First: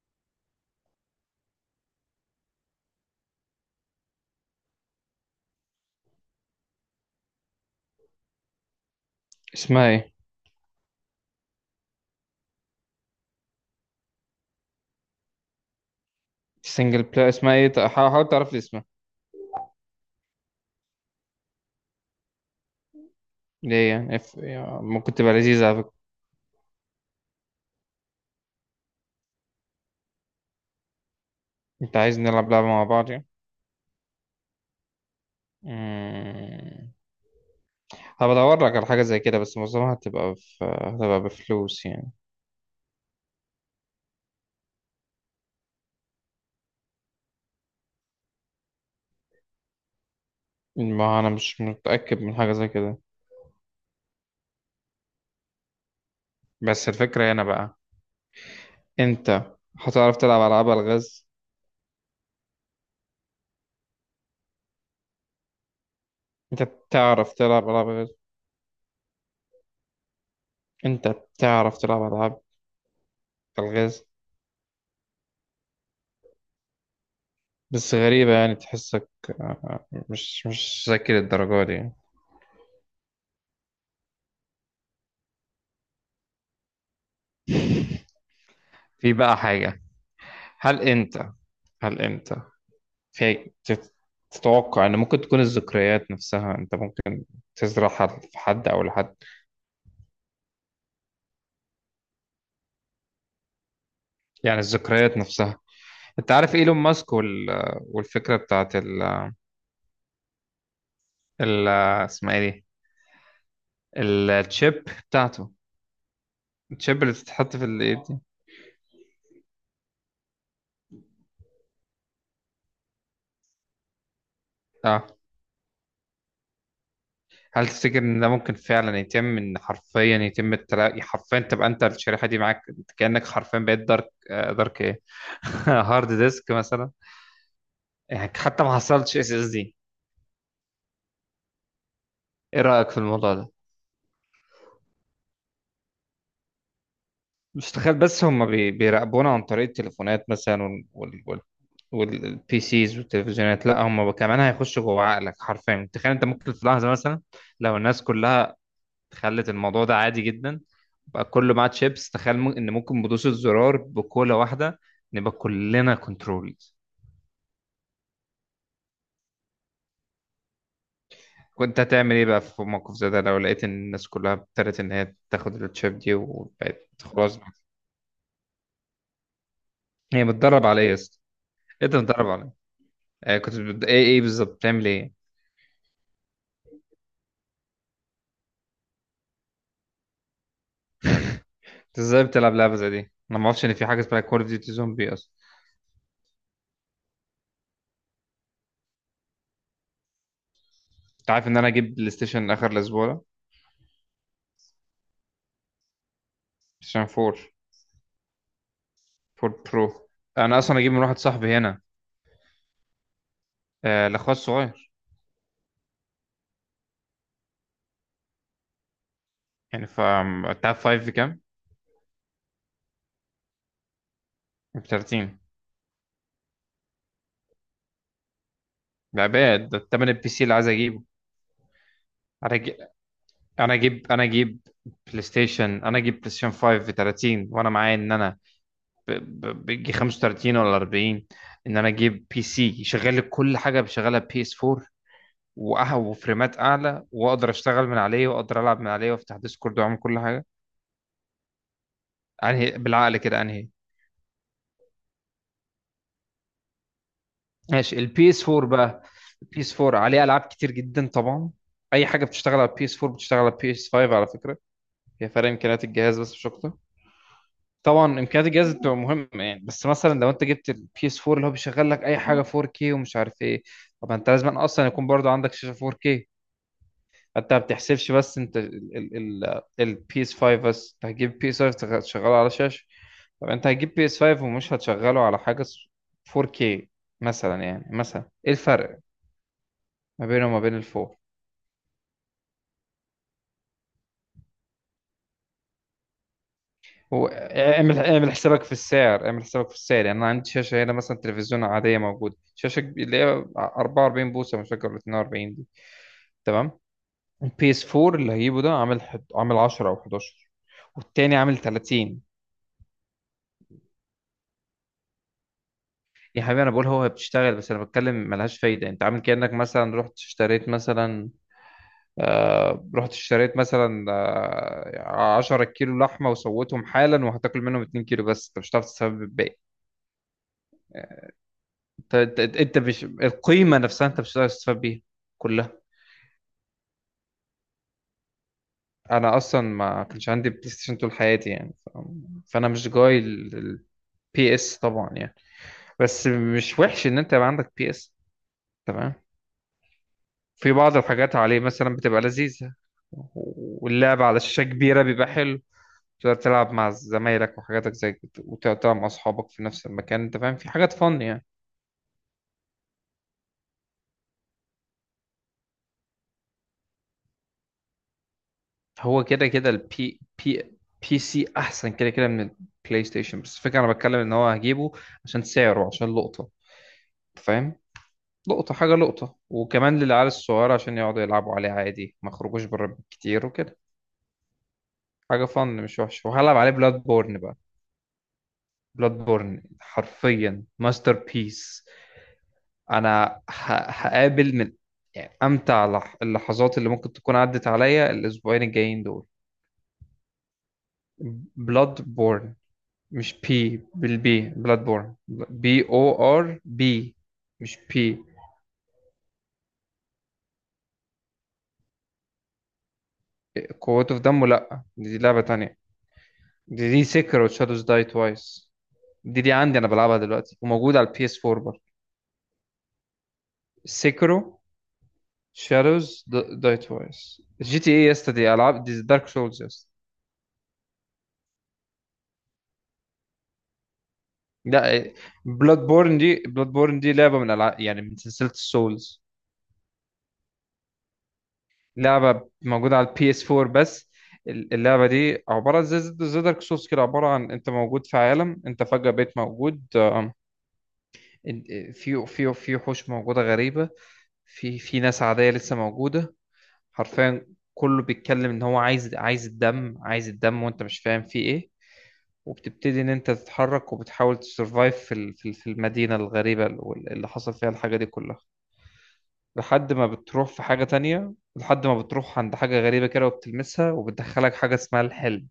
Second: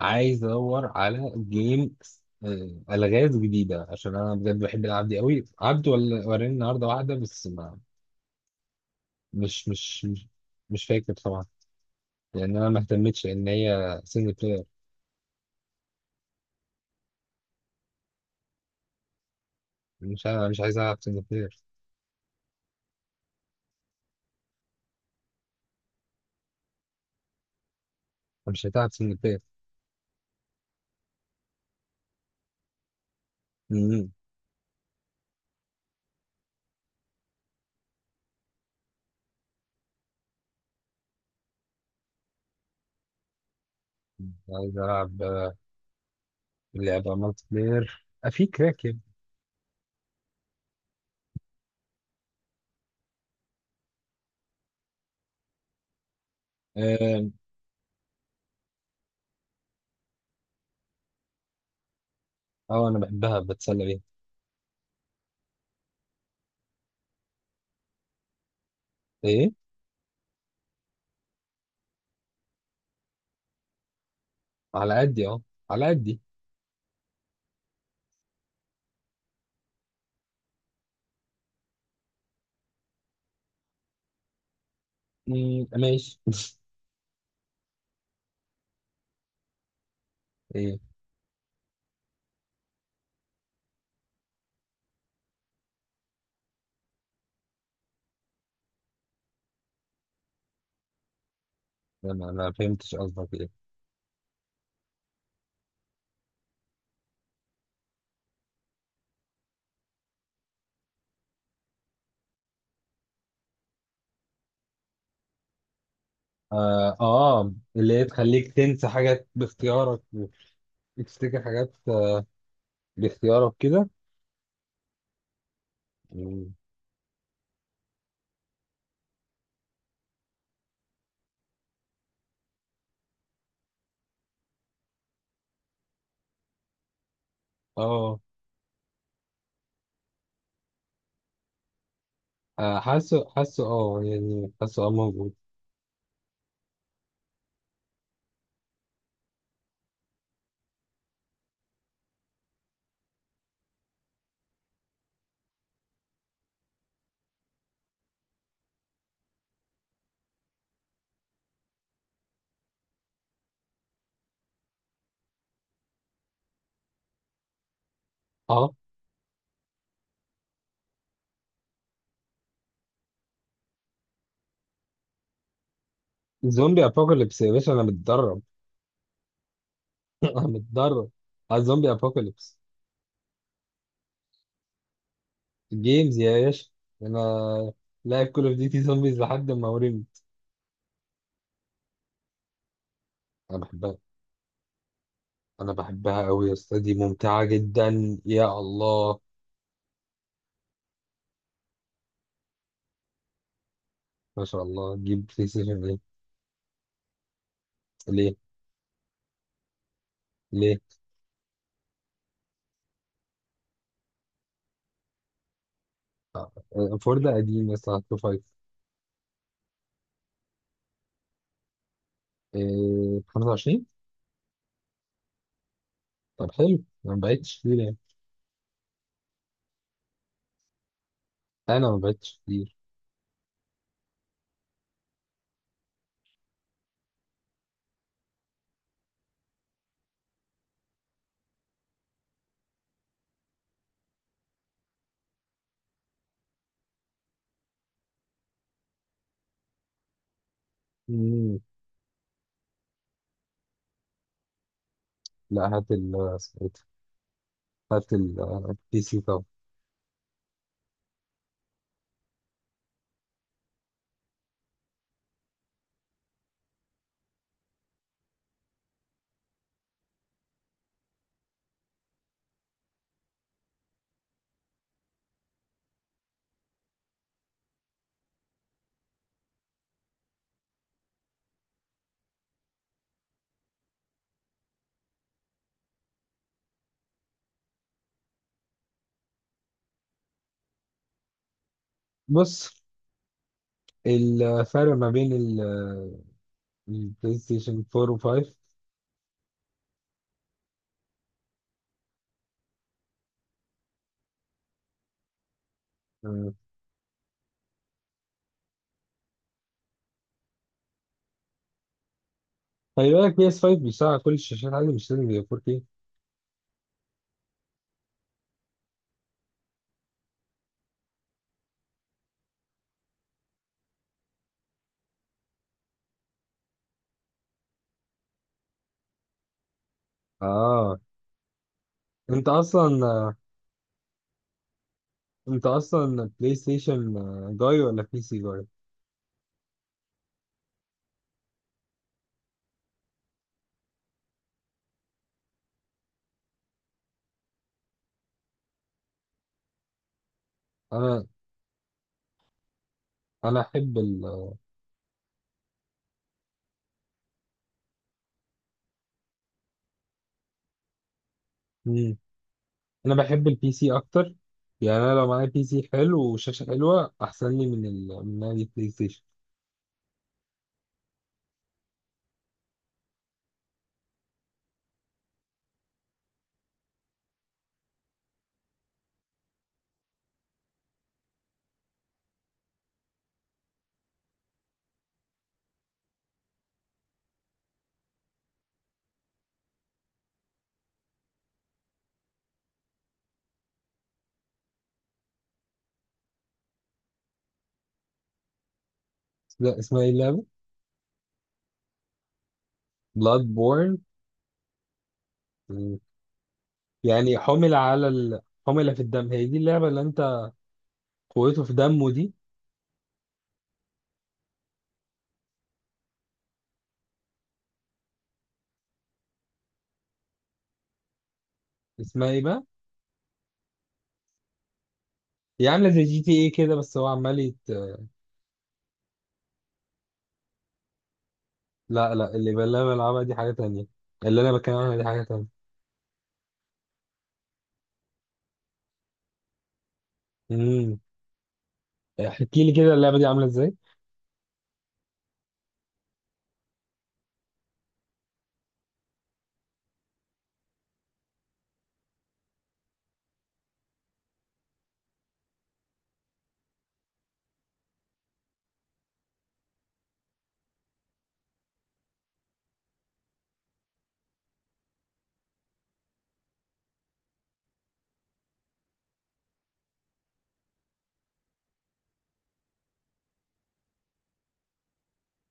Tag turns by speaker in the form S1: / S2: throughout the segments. S1: عايز ادور على جيم. الغاز جديده، عشان انا بجد بحب العب دي قوي. عبد ولا وراني النهارده واحده بس ما مش
S2: اسمها
S1: مش
S2: ايه؟
S1: مش, مش فاكر طبعا. لان انا ما اهتمتش ان هي سنجل بلاير.
S2: السنجل بلاي اسمها ايه؟ حاول تعرف لي اسمها.
S1: مش عايز العب سنجل بلاير.
S2: ليه يعني؟ يعني ممكن تبقى لذيذة على فكرة.
S1: مش هتلعب سنجل بلاير.
S2: انت عايز نلعب لعبة مع بعض يعني؟
S1: مم.
S2: مم. هبدور لك على حاجة زي كده، بس معظمها هتبقى بفلوس يعني.
S1: عايز العب، لعبه مالتي بلاير، في كراك يعني.
S2: ما انا مش متأكد من حاجة زي كده، بس
S1: اه.
S2: الفكرة هنا بقى، انت هتعرف تلعب ألعاب ألغاز؟
S1: انا بحبها بتسلى بيها.
S2: انت بتعرف تلعب ألعاب ألغاز؟
S1: ايه.
S2: انت بتعرف تلعب ألعاب ألغاز؟
S1: على قدي اه، على قدي.
S2: بس غريبة يعني، تحسك مش ذكي للدرجة دي يعني.
S1: مم، ماشي.
S2: في بقى حاجة.
S1: ايه.
S2: هل أنت هل أنت في تت- تتوقع إن ممكن تكون الذكريات نفسها أنت ممكن تزرعها في حد أو لحد؟
S1: انا ما فهمتش قصدك ايه.
S2: يعني الذكريات نفسها، أنت عارف إيلون ماسك وال... والفكرة بتاعت ال... ال... اسمها إيه دي، التشيب بتاعته؟ التشيب اللي
S1: آه،
S2: بتتحط في
S1: اللي
S2: الإيد
S1: هي
S2: دي.
S1: تخليك تنسى حاجات باختيارك وتفتكر حاجات، باختيارك كده.
S2: أه.
S1: مم.
S2: هل تفتكر إن ده ممكن فعلا يتم، إن حرفيا يتم التلاقي حرفيا، تبقى أنت الشريحة دي معاك؟ كأنك حرفيا بقيت دارك دارك إيه، هارد ديسك مثلا.
S1: آه.
S2: يعني حتى ما حصلتش اس اس دي. ايه رأيك في
S1: حاسه
S2: الموضوع ده؟
S1: حاسه، يعني حاسه موجود.
S2: مش تخيل بس هم بيراقبونا عن طريق التليفونات مثلا والبي سيز والتلفزيونات؟ لا، هم كمان هيخشوا جوه عقلك حرفيا. تخيل انت ممكن في لحظة مثلا، لو الناس كلها خلت الموضوع ده عادي جدا، بقى كله معاه تشيبس، تخيل ان ممكن بدوسة زرار، بكولة واحدة، نبقى كلنا كنترول.
S1: آه.
S2: كنت هتعمل ايه بقى في موقف زي ده، لو لقيت ان الناس كلها ابتدت ان هي تاخد التشيب دي
S1: زومبي
S2: وبقت خلاص؟
S1: أبوكاليبس يا باشا، أنا متدرب.
S2: هي
S1: أنا
S2: متدرب عليه.
S1: متدرب على
S2: ايه
S1: زومبي
S2: ده متدرب عليه؟
S1: أبوكاليبس.
S2: آه كنت ايه بالظبط بتعمل ايه؟
S1: جيمز يا باشا، أنا لاعب كول أوف ديوتي زومبيز لحد ما ورمت.
S2: انت ازاي بتلعب لعبه زي دي؟ انا ما
S1: أنا
S2: اعرفش ان في
S1: بحبها،
S2: حاجه اسمها كول اوف ديوتي زومبي اصلا.
S1: أنا بحبها أوي يا أسطى، دي ممتعة جدا. يا الله.
S2: انت عارف ان انا اجيب بلاي ستيشن اخر الاسبوع ده؟ بلاي
S1: ما شاء الله، جيب بلاي ستيشن ليه؟
S2: ستيشن 4،
S1: ليه؟
S2: 4 برو. انا
S1: ليه؟
S2: اصلا اجيب من واحد صاحبي هنا. آه الاخوات الصغير
S1: آه، فور ده قديم يا اسطى، هتشوف فايف.
S2: يعني. انت عارف 5 بكام؟
S1: إيه، 25؟
S2: ب 30.
S1: طب حلو، انا ما بعتش كتير يعني.
S2: لا باد، ده التمن البي سي اللي عايز اجيبه.
S1: انا ما بعتش
S2: انا
S1: كتير.
S2: اجيب انا اجيب انا اجيب بلاي ستيشن انا اجيب بلاي ستيشن 5 ب 30، وانا معايا ان انا ب- بيجي 35 ولا 40، ان انا اجيب بي سي يشغل لي كل حاجه بشغلها بي اس 4، وفريمات اعلى، واقدر اشتغل من عليه، واقدر العب من عليه، وافتح ديسكورد، واعمل كل حاجه.
S1: مم.
S2: انهي بالعقل كده، انهي؟
S1: لا، هات ال اسمه إيه ده؟
S2: ماشي،
S1: هات
S2: البي اس 4
S1: البي
S2: بقى.
S1: سي طب.
S2: البي اس 4 عليه العاب كتير جدا طبعا. اي حاجه بتشتغل على البي اس 4 بتشتغل على البي اس 5 على فكره. هي فرق امكانيات الجهاز بس، مش اكتر. طبعا امكانيات الجهاز بتبقى مهمه يعني، بس مثلا لو انت جبت البي اس 4 اللي هو بيشغل لك اي حاجه 4K ومش عارف ايه، طب انت لازم اصلا يكون برضو عندك شاشه 4K. انت ما بتحسبش بس، انت البي اس 5، بس انت هتجيب بي اس 5 تشغله على شاشه؟ طب انت هتجيب بي اس 5 ومش هتشغله على حاجه 4K مثلا؟ يعني مثلا ايه الفرق ما بينه وما بين ال4؟
S1: بص، الفرق ما بين
S2: هو
S1: البلاي ستيشن
S2: اعمل
S1: 4
S2: اعمل
S1: و5.
S2: حسابك في السعر، اعمل حسابك في السعر. يعني انا عندي شاشه هنا مثلا، تلفزيون عاديه موجوده، شاشه اللي هي 44 بوصه، مش فاكر ولا 42 دي. تمام. البي اس 4 اللي هجيبه ده عامل عامل 10 او 11، والتاني عامل 30.
S1: خلي بالك، بي اس 5 بيشتغل على كل الشاشات عادي، مش لازم يبقى 4K.
S2: يا حبيبي انا بقول هو بتشتغل بس، انا بتكلم ملهاش فايده. انت عامل كانك مثلا رحت اشتريت مثلا، رحت اشتريت مثلا 10 كيلو لحمه وسويتهم حالا، وهتاكل منهم 2 كيلو بس، انت مش هتعرف تستفاد بالباقي.
S1: اه. انت
S2: انت مش
S1: اصلا،
S2: القيمه نفسها، انت مش هتقدر تستفاد بيها
S1: انت
S2: كلها.
S1: اصلا بلاي ستيشن، جاي ولا بي سي جاي؟
S2: انا اصلا ما كانش عندي بلاي ستيشن طول حياتي يعني فانا مش جاي البي اس طبعا يعني، بس مش وحش ان انت يبقى عندك بي اس. تمام. في بعض
S1: انا
S2: الحاجات عليه مثلا بتبقى لذيذه.
S1: انا احب
S2: واللعب
S1: ال،
S2: على شاشه كبيره بيبقى حلو، تقدر تلعب مع زمايلك وحاجاتك زي كده، وتقعد تلعب مع اصحابك في نفس المكان، انت فاهم، في حاجات فن يعني.
S1: انا بحب البي سي اكتر. يعني انا لو معايا بي سي حلو وشاشه حلوه احسن لي من ال... من لعبه بلاي ستيشن.
S2: هو كده كده البي بي بي سي احسن كده كده من البلاي ستيشن، بس الفكره انا بتكلم ان هو هجيبه عشان سعره، عشان لقطه، فاهم، لقطه حاجه لقطه، وكمان للعيال الصغيره عشان يقعدوا يلعبوا عليه عادي، ما يخرجوش بره كتير وكده. حاجه فن مش وحشه. وهلعب عليه بلاد بورن بقى، بلاد بورن حرفيا ماستر بيس. انا هقابل من، يعني، امتع اللحظات اللي ممكن تكون عدت عليا الاسبوعين الجايين دول.
S1: لا، اسمها ايه اللعبه؟
S2: بلاد بورن، مش
S1: بلاد
S2: بي
S1: بورن.
S2: بالبي، بلاد بورن بي او ار بي،
S1: يعني حمل
S2: مش بي.
S1: على ال... حمل في الدم، هي دي اللعبه اللي انت، قوته في دمه دي.
S2: قوته في دمه؟ لا، دي لعبة تانية، دي سيكرو شادوز داي توايس. دي عندي انا بلعبها دلوقتي، وموجودة على البي اس 4 برضه.
S1: اسمها ايه بقى؟
S2: سيكرو
S1: هي عامله زي جي
S2: شادوز
S1: تي ايه كده،
S2: داي
S1: بس هو عمال
S2: توايس.
S1: يت...
S2: جي تي اي يا اسطى؟ دي العاب، دي دارك سولز يا اسطى.
S1: لا اللي بلعبها دي حاجه تانية. اللي انا بتكلم عنها دي
S2: لا،
S1: حاجه تانية.
S2: بلاد بورن دي، بلاد بورن دي لعبة من العاب، يعني من سلسلة السولز.
S1: امم.
S2: لعبة
S1: احكي لي كده
S2: موجودة على
S1: اللعبه دي
S2: البي
S1: عامله
S2: اس
S1: ازاي.
S2: 4 بس. اللعبة دي عبارة زي دارك سولز كده، عبارة عن انت موجود في عالم، انت فجأة بقيت موجود، في وحوش موجودة غريبة، في ناس عادية لسه موجودة حرفيا، كله بيتكلم ان هو عايز، عايز الدم، عايز الدم، وانت مش فاهم فيه ايه. وبتبتدي ان انت تتحرك، وبتحاول تسرفايف في المدينة الغريبة اللي حصل فيها الحاجة دي كلها، لحد ما بتروح في حاجة تانية، لحد ما بتروح عند حاجة غريبة كده وبتلمسها، وبتدخلك حاجة اسمها الحلم.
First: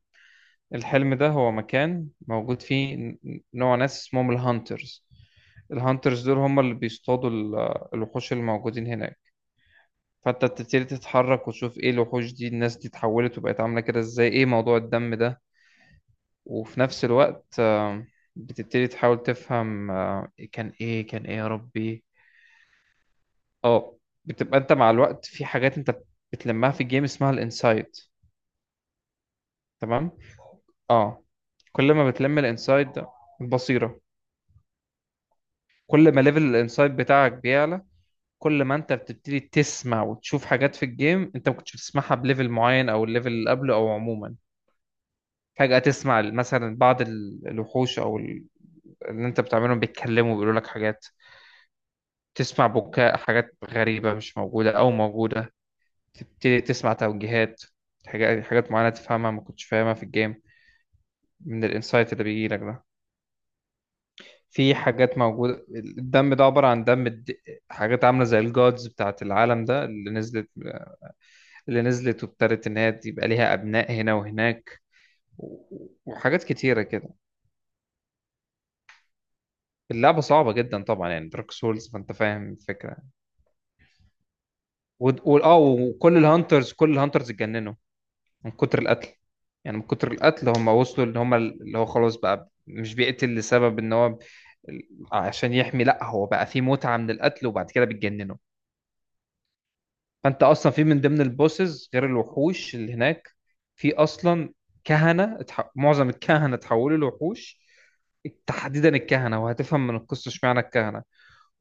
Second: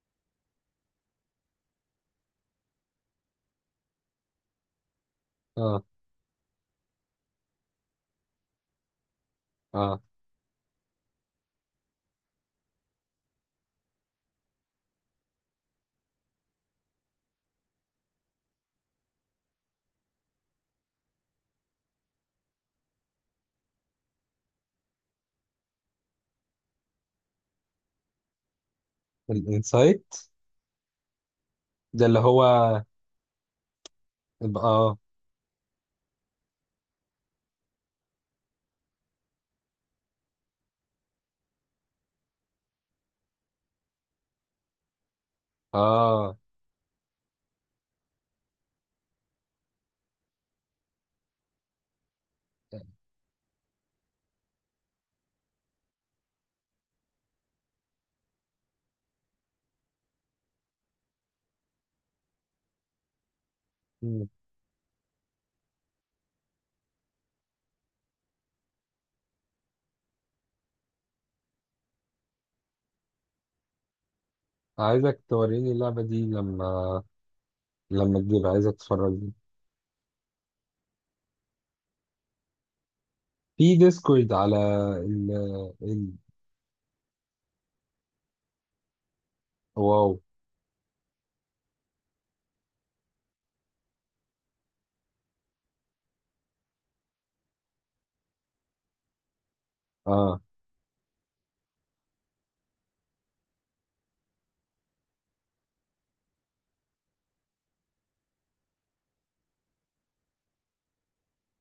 S2: الحلم ده هو مكان موجود فيه نوع ناس اسمهم الهانترز.
S1: اه
S2: الهانترز دول هم اللي بيصطادوا الوحوش اللي موجودين هناك.
S1: اه
S2: فانت بتبتدي تتحرك، وتشوف ايه الوحوش دي، الناس دي اتحولت وبقت عاملة كده ازاي، ايه موضوع الدم ده. وفي نفس الوقت بتبتدي تحاول تفهم كان ايه، كان ايه يا ربي. اه. بتبقى انت مع الوقت في حاجات انت بتلمها في الجيم، اسمها الانسايد. تمام.
S1: الانسايت
S2: اه. كل
S1: ده
S2: ما
S1: اللي
S2: بتلم
S1: هو
S2: الانسايد ده، البصيرة،
S1: يبقى اه.
S2: كل ما ليفل الانسايد بتاعك بيعلى، كل ما انت بتبتدي تسمع وتشوف حاجات في الجيم انت ما كنتش بتسمعها بليفل معين، او الليفل اللي قبله، او عموما فجأة تسمع
S1: اه،
S2: مثلا بعض الوحوش او اللي انت بتعملهم بيتكلموا، بيقولوا لك حاجات، تسمع بكاء، حاجات غريبة مش موجودة او موجودة، تبتدي تسمع توجيهات، حاجات حاجات معينة تفهمها ما كنتش فاهمها في الجيم، من الانسايت اللي بيجي لك ده. في حاجات موجودة، الدم ده عبارة عن حاجات عاملة زي الجودز بتاعت العالم ده اللي نزلت، اللي نزلت وابتدت إن هي يبقى ليها أبناء هنا وهناك،
S1: عايزك توريني
S2: و...
S1: اللعبة دي
S2: وحاجات كتيرة
S1: لما،
S2: كده.
S1: لما تجيب عايزك تتفرج
S2: اللعبة صعبة جدا طبعا يعني، دارك سولز، فأنت فاهم الفكرة.
S1: في ديسكورد على
S2: و...
S1: ال،
S2: و... اه
S1: ال.
S2: وكل الهانترز، كل الهانترز اتجننوا من كتر القتل. يعني من
S1: واو.
S2: كتر القتل هم وصلوا ان هم، اللي هو خلاص بقى مش بيقتل لسبب ان هو عشان يحمي، لا هو بقى فيه متعة من القتل، وبعد كده بيتجننوا.
S1: اه
S2: فانت اصلا في من ضمن البوسز غير الوحوش اللي هناك، في اصلا كهنة معظم الكهنة اتحولوا لوحوش، تحديدا الكهنة، وهتفهم من القصة اشمعنى الكهنة.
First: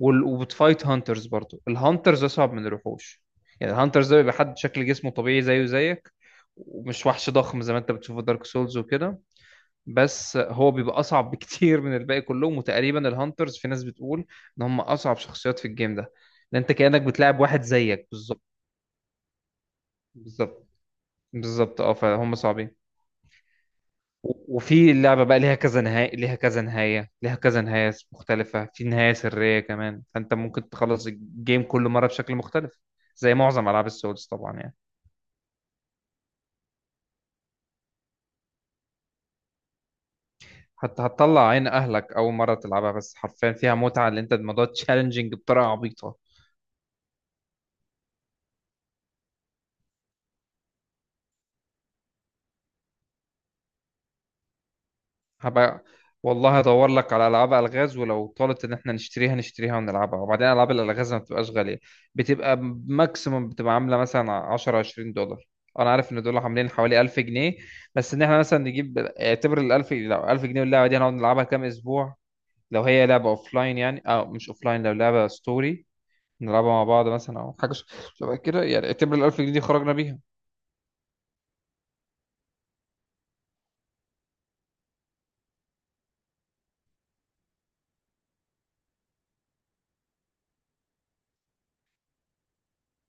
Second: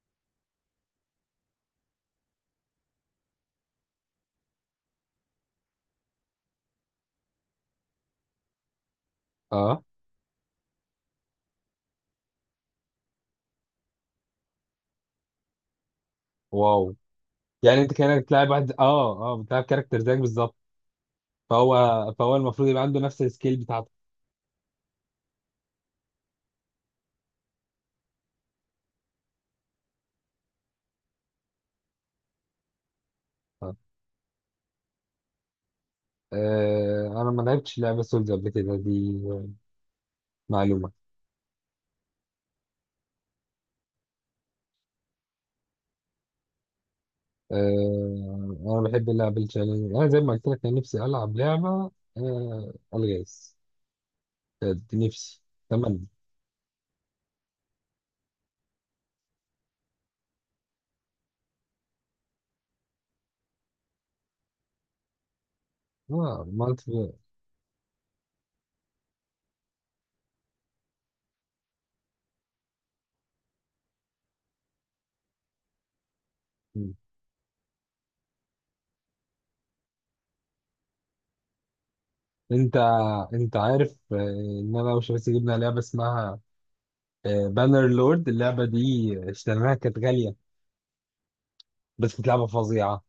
S2: وبتفايت هانترز برضو، الهانترز اصعب من الوحوش. يعني الهانترز ده بيبقى حد شكل جسمه طبيعي زيه زيك، ومش وحش ضخم زي ما انت بتشوفه دارك سولز وكده،
S1: اه
S2: بس هو بيبقى اصعب بكتير من الباقي كلهم. وتقريبا الهانترز، في ناس بتقول ان هم اصعب شخصيات في الجيم ده، لان انت
S1: واو.
S2: كانك بتلعب واحد
S1: يعني انت
S2: زيك
S1: كانك
S2: بالظبط.
S1: بتلعب واحد، اه بتلعب كاركتر زيك بالظبط.
S2: بالظبط، بالظبط. اه،
S1: فهو
S2: فهم
S1: فهو المفروض
S2: صعبين.
S1: يبقى عنده نفس السكيل بتاعتك.
S2: وفي اللعبة بقى، ليها كذا نهاية، ليها كذا نهاية، ليها كذا نهاية مختلفة، في نهاية سرية كمان، فأنت ممكن تخلص الجيم كل مرة بشكل مختلف، زي معظم
S1: آه.
S2: ألعاب السولز طبعا يعني.
S1: آه، انا ما لعبتش لعبة سولز قبل كده، دي معلومة.
S2: حتى هتطلع عين أهلك أول مرة تلعبها، بس حرفيا فيها متعة، اللي أنت الموضوع تشالنجينج بطريقة عبيطة.
S1: آه، انا بحب اللعب التشالنج. انا زي ما قلت لك، انا نفسي العب لعبة، الغاز. كانت نفسي.
S2: هبقى،
S1: تمام.
S2: والله هدور لك على العاب الغاز، ولو طالت ان احنا نشتريها نشتريها ونلعبها، وبعدين العاب الالغاز ما بتبقاش غاليه، بتبقى ماكسيموم بتبقى عامله مثلا 10 20 دولار. انا عارف ان دول
S1: اه،
S2: عاملين
S1: مالتي
S2: حوالي
S1: بلاير.
S2: 1000 جنيه. بس ان احنا مثلا نجيب، اعتبر ال 1000 لو 1000 جنيه واللعبه دي هنقعد نلعبها كام اسبوع؟ لو هي لعبه اوف لاين يعني، اه مش اوف لاين، لو لعبه ستوري، نلعبها مع بعض مثلا او حاجه شبه كده يعني، اعتبر ال 1000 جنيه دي خرجنا بيها.
S1: انت انت عارف، ان انا وشباسي جبنا لعبه اسمها بانر لورد. اللعبه دي اشتريناها كانت غاليه، بس كانت لعبه فظيعه.